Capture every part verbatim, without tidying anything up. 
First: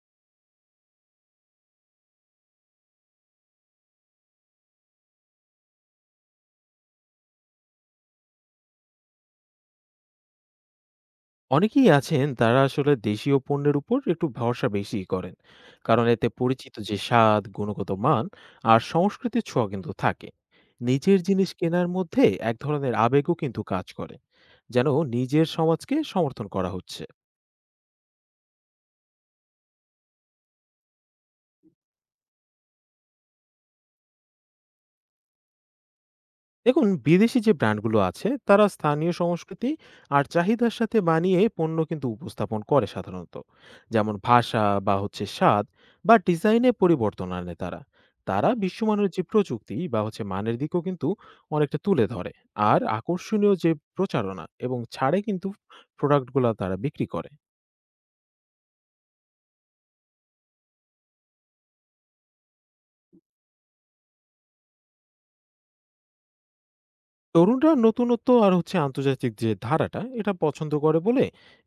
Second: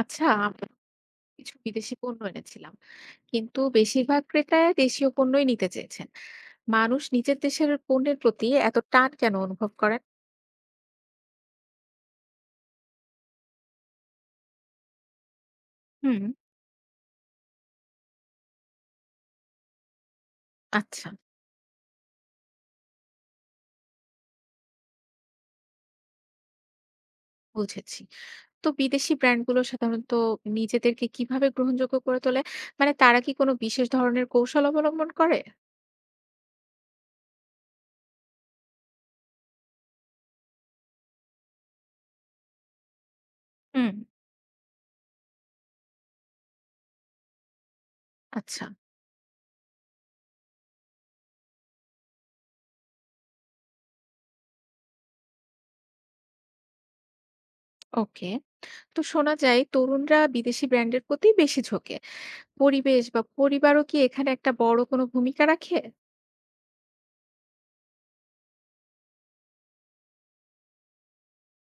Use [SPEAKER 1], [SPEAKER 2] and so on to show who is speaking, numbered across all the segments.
[SPEAKER 1] আচ্ছা, আমরা কিছু বিদেশি পণ্য এনেছিলাম, কিন্তু বেশিরভাগ ক্রেতাই দেশীয় পণ্যই নিতে চেয়েছেন। মানুষ নিজের দেশের পণ্যের প্রতি এত টান কেন অনুভব করেন?
[SPEAKER 2] অনেকেই আছেন তারা আসলে দেশীয় পণ্যের উপর একটু ভরসা বেশি করেন, কারণ
[SPEAKER 1] হুম।
[SPEAKER 2] এতে পরিচিত যে স্বাদ, গুণগত মান আর সংস্কৃতির ছোঁয়া কিন্তু থাকে।
[SPEAKER 1] আচ্ছা।
[SPEAKER 2] নিজের জিনিস কেনার মধ্যে এক ধরনের আবেগও কিন্তু কাজ করে, যেন নিজের সমাজকে সমর্থন করা হচ্ছে।
[SPEAKER 1] বুঝেছি। তো বিদেশি ব্র্যান্ডগুলো সাধারণত নিজেদেরকে কিভাবে গ্রহণযোগ্য করে তোলে? মানে, তারা কি কোনো বিশেষ ধরনের কৌশল অবলম্বন করে?
[SPEAKER 2] দেখুন, বিদেশি যে ব্র্যান্ডগুলো আছে তারা স্থানীয় সংস্কৃতি আর চাহিদার সাথে বানিয়ে পণ্য কিন্তু উপস্থাপন করে সাধারণত।
[SPEAKER 1] হুম।
[SPEAKER 2] যেমন ভাষা বা হচ্ছে স্বাদ বা ডিজাইনে পরিবর্তন আনে তারা। তারা
[SPEAKER 1] আচ্ছা।
[SPEAKER 2] বিশ্বমানের যে প্রযুক্তি বা হচ্ছে মানের দিকও কিন্তু অনেকটা তুলে ধরে, আর আকর্ষণীয় যে প্রচারণা এবং ছাড়ে কিন্তু প্রোডাক্টগুলো তারা বিক্রি করে।
[SPEAKER 1] ওকে। তো শোনা যায় তরুণরা বিদেশি ব্র্যান্ডের প্রতি বেশি ঝোঁকে। পরিবেশ বা পরিবারও কি এখানে একটা বড় কোনো ভূমিকা রাখে?
[SPEAKER 2] তরুণরা নতুনত্ব আর হচ্ছে আন্তর্জাতিক যে ধারাটা এটা পছন্দ করে বলে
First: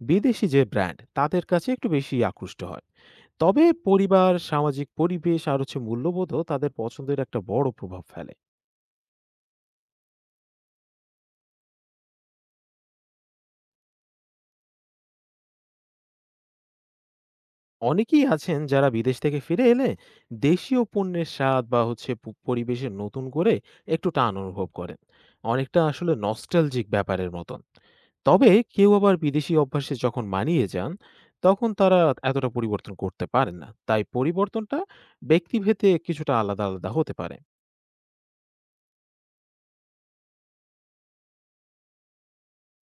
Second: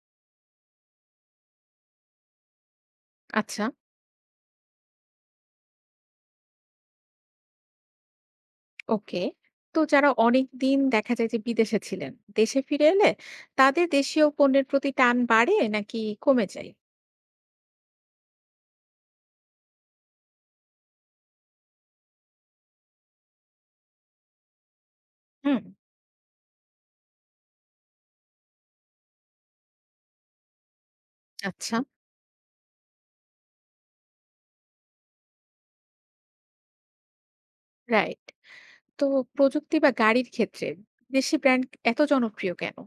[SPEAKER 2] বিদেশি যে ব্র্যান্ড তাদের কাছে একটু বেশি আকৃষ্ট হয়।
[SPEAKER 1] আচ্ছা।
[SPEAKER 2] তবে পরিবার, সামাজিক পরিবেশ আর হচ্ছে মূল্যবোধও তাদের পছন্দের একটা বড় প্রভাব ফেলে।
[SPEAKER 1] ওকে। তো যারা অনেক দিন দেখা যায় যে বিদেশে ছিলেন, দেশে ফিরে এলে তাদের দেশীয় পণ্যের প্রতি টান বাড়ে নাকি কমে যায়?
[SPEAKER 2] অনেকেই আছেন যারা বিদেশ থেকে ফিরে এলে দেশীয় পণ্যের স্বাদ বা হচ্ছে প- পরিবেশে নতুন করে একটু টান অনুভব করেন।
[SPEAKER 1] হুম।
[SPEAKER 2] অনেকটা আসলে নস্টালজিক ব্যাপারের মতন। তবে কেউ আবার বিদেশি অভ্যাসে যখন মানিয়ে যান তখন
[SPEAKER 1] আচ্ছা।
[SPEAKER 2] তারা এতটা পরিবর্তন করতে পারেন না। তাই পরিবর্তনটা ব্যক্তিভেদে কিছুটা আলাদা আলাদা হতে পারে।
[SPEAKER 1] রাইট। তো প্রযুক্তি বা গাড়ির ক্ষেত্রে দেশি ব্র্যান্ড এত জনপ্রিয় কেন?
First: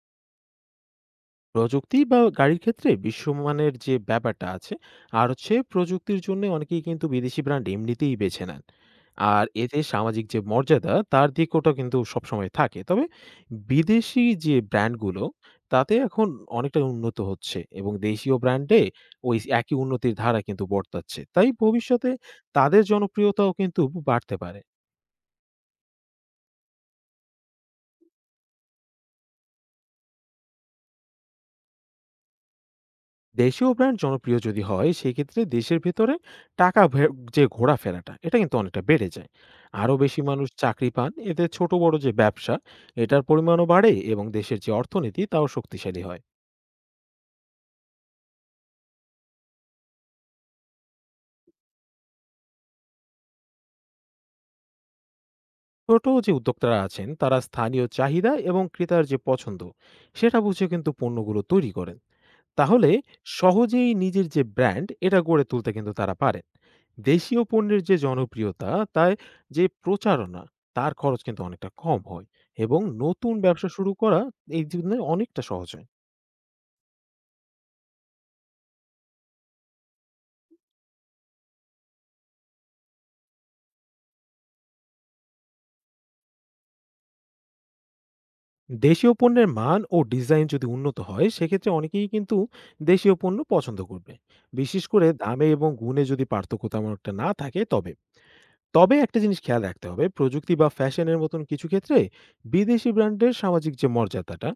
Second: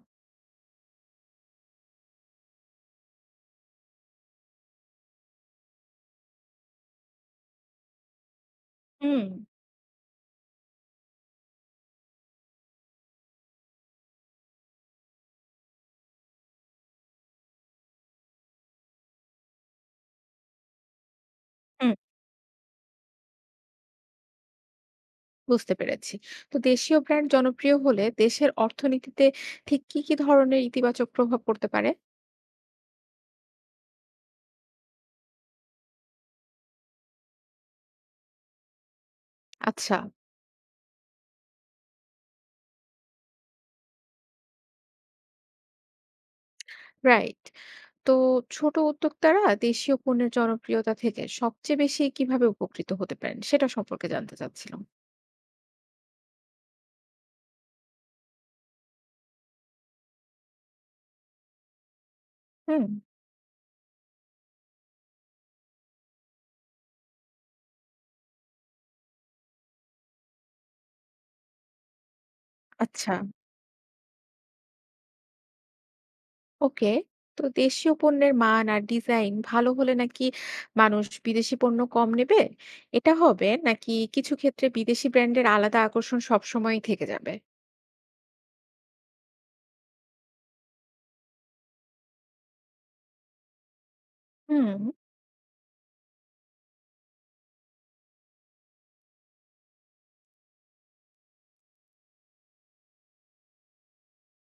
[SPEAKER 2] প্রযুক্তি বা গাড়ির ক্ষেত্রে বিশ্বমানের যে ব্যাপারটা আছে আর হচ্ছে প্রযুক্তির জন্য অনেকেই কিন্তু বিদেশি ব্র্যান্ড এমনিতেই বেছে নেন।
[SPEAKER 1] হুম।
[SPEAKER 2] আর এতে সামাজিক যে মর্যাদা তার দিকটা কিন্তু সবসময় থাকে। তবে বিদেশি যে ব্র্যান্ডগুলো তাতে এখন অনেকটা উন্নত হচ্ছে এবং দেশীয় ব্র্যান্ডে ওই একই উন্নতির ধারা কিন্তু বর্তাচ্ছে, তাই
[SPEAKER 1] হুম।
[SPEAKER 2] ভবিষ্যতে তাদের জনপ্রিয়তাও কিন্তু বাড়তে পারে।
[SPEAKER 1] বুঝতে পেরেছি। তো দেশীয় ব্র্যান্ড জনপ্রিয় হলে দেশের অর্থনীতিতে ঠিক কি কি ধরনের ইতিবাচক প্রভাব পড়তে পারে?
[SPEAKER 2] দেশীয় ব্র্যান্ড জনপ্রিয় যদি হয় সেক্ষেত্রে দেশের ভেতরে টাকা ভে- যে ঘোরাফেরাটা এটা কিন্তু অনেকটা বেড়ে যায়। আরও
[SPEAKER 1] আচ্ছা।
[SPEAKER 2] বেশি মানুষ চাকরি পান, এতে ছোট বড় যে ব্যবসা এটার পরিমাণও বাড়ে এবং দেশের যে অর্থনীতি তাও শক্তিশালী হয়।
[SPEAKER 1] রাইট। তো ছোট উদ্যোক্তারা দেশীয় পণ্যের জনপ্রিয়তা থেকে সবচেয়ে বেশি কিভাবে উপকৃত হতে পারেন সেটা সম্পর্কে জানতে চাচ্ছিলাম।
[SPEAKER 2] ছোট যে উদ্যোক্তারা আছেন তারা স্থানীয় চাহিদা এবং ক্রেতার যে পছন্দ সেটা বুঝে কিন্তু পণ্যগুলো তৈরি করেন।
[SPEAKER 1] হুম।
[SPEAKER 2] তাহলে সহজেই নিজের যে ব্র্যান্ড এটা গড়ে তুলতে কিন্তু তারা পারেন। দেশীয় পণ্যের যে জনপ্রিয়তা, তাই যে প্রচারণা তার খরচ কিন্তু অনেকটা কম হয় এবং
[SPEAKER 1] আচ্ছা।
[SPEAKER 2] নতুন ব্যবসা শুরু করা এই জন্য অনেকটা সহজ হয়।
[SPEAKER 1] ওকে। তো দেশীয় পণ্যের মান আর ডিজাইন ভালো হলে নাকি মানুষ বিদেশি পণ্য কম নেবে? এটা হবে, নাকি কিছু ক্ষেত্রে বিদেশি ব্র্যান্ডের আলাদা আকর্ষণ সবসময়ই থেকে যাবে?
[SPEAKER 2] দেশীয় পণ্যের মান ও ডিজাইন যদি উন্নত হয় সেক্ষেত্রে অনেকেই কিন্তু দেশীয় পণ্য পছন্দ করবে,
[SPEAKER 1] হুম।
[SPEAKER 2] বিশেষ করে দামে এবং গুণে যদি পার্থক্য তেমন একটা না থাকে। তবে তবে একটা জিনিস খেয়াল রাখতে হবে, প্রযুক্তি বা ফ্যাশনের মতন কিছু ক্ষেত্রে বিদেশি ব্র্যান্ডের সামাজিক যে মর্যাদাটা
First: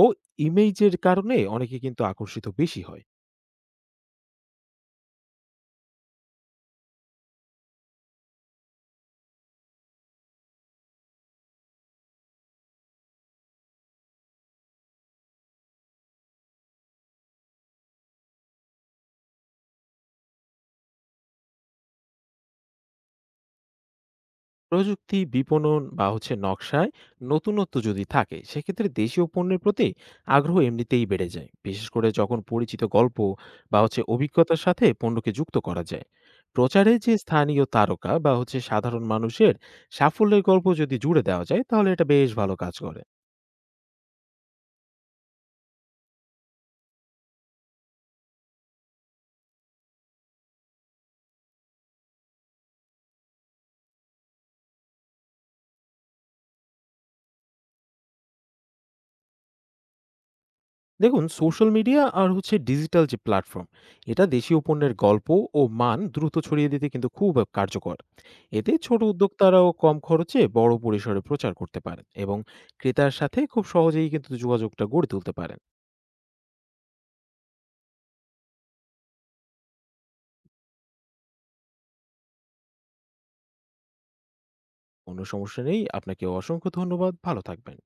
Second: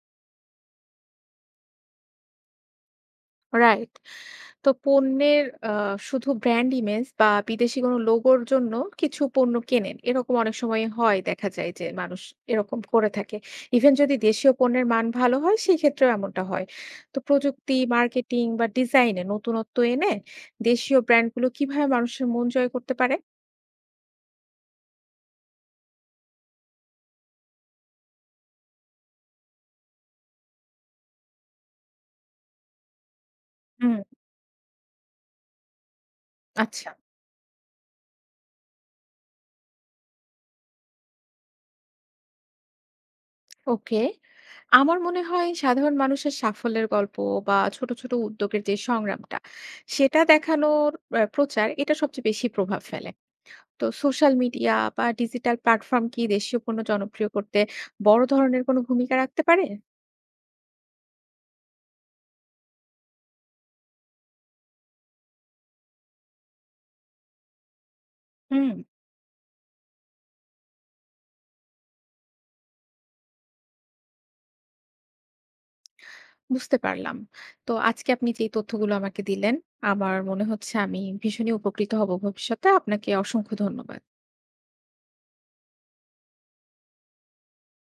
[SPEAKER 2] ও ইমেজের কারণে অনেকে কিন্তু আকর্ষিত বেশি হয়।
[SPEAKER 1] রাইট। তো পণ্যের আ শুধু ব্র্যান্ড ইমেজ বা বিদেশি কোনো লোগোর জন্য কিছু পণ্য কেনেন। এরকম অনেক সময় হয়, দেখা যায় যে মানুষ এরকম করে থাকে। ইভেন যদি দেশীয় পণ্যের মান ভালো হয় সেক্ষেত্রেও এমনটা হয়। তো প্রযুক্তি, মার্কেটিং বা ডিজাইনে নতুনত্ব এনে দেশীয় ব্র্যান্ডগুলো কিভাবে মানুষের মন জয় করতে পারে?
[SPEAKER 2] প্রযুক্তি, বিপণন বা হচ্ছে নকশায় নতুনত্ব যদি থাকে সেক্ষেত্রে দেশীয় পণ্যের প্রতি আগ্রহ এমনিতেই বেড়ে যায়, বিশেষ করে যখন পরিচিত গল্প বা
[SPEAKER 1] হুম।
[SPEAKER 2] হচ্ছে অভিজ্ঞতার সাথে পণ্যকে যুক্ত করা যায়।
[SPEAKER 1] আচ্ছা।
[SPEAKER 2] প্রচারে যে স্থানীয় তারকা বা হচ্ছে সাধারণ মানুষের সাফল্যের গল্প যদি জুড়ে দেওয়া যায় তাহলে এটা বেশ ভালো কাজ করে।
[SPEAKER 1] ওকে। আমার মনে হয় সাধারণ মানুষের সাফল্যের গল্প বা ছোট, ছোট উদ্যোগের যে সংগ্রামটা সেটা দেখানোর আ প্রচার এটা সবচেয়ে বেশি প্রভাব ফেলে। তো সোশ্যাল মিডিয়া বা ডিজিটাল প্ল্যাটফর্ম কি দেশীয় পণ্য জনপ্রিয় করতে বড় ধরনের কোনো ভূমিকা রাখতে পারে?
[SPEAKER 2] দেখুন, সোশ্যাল মিডিয়া আর হচ্ছে ডিজিটাল যে প্ল্যাটফর্ম এটা দেশীয় পণ্যের গল্প ও মান দ্রুত ছড়িয়ে দিতে কিন্তু খুব কার্যকর। এতে
[SPEAKER 1] হুম।
[SPEAKER 2] ছোট উদ্যোক্তারাও কম খরচে বড় পরিসরে প্রচার করতে পারেন এবং ক্রেতার সাথে খুব সহজেই কিন্তু যোগাযোগটা গড়ে তুলতে পারেন।
[SPEAKER 1] বুঝতে পারলাম। তো আজকে আপনি যে তথ্যগুলো আমাকে দিলেন, আমার মনে হচ্ছে আমি ভীষণই উপকৃত হব ভবিষ্যতে। আপনাকে অসংখ্য ধন্যবাদ।
[SPEAKER 2] কোনো সমস্যা নেই, আপনাকে অসংখ্য ধন্যবাদ, ভালো থাকবেন।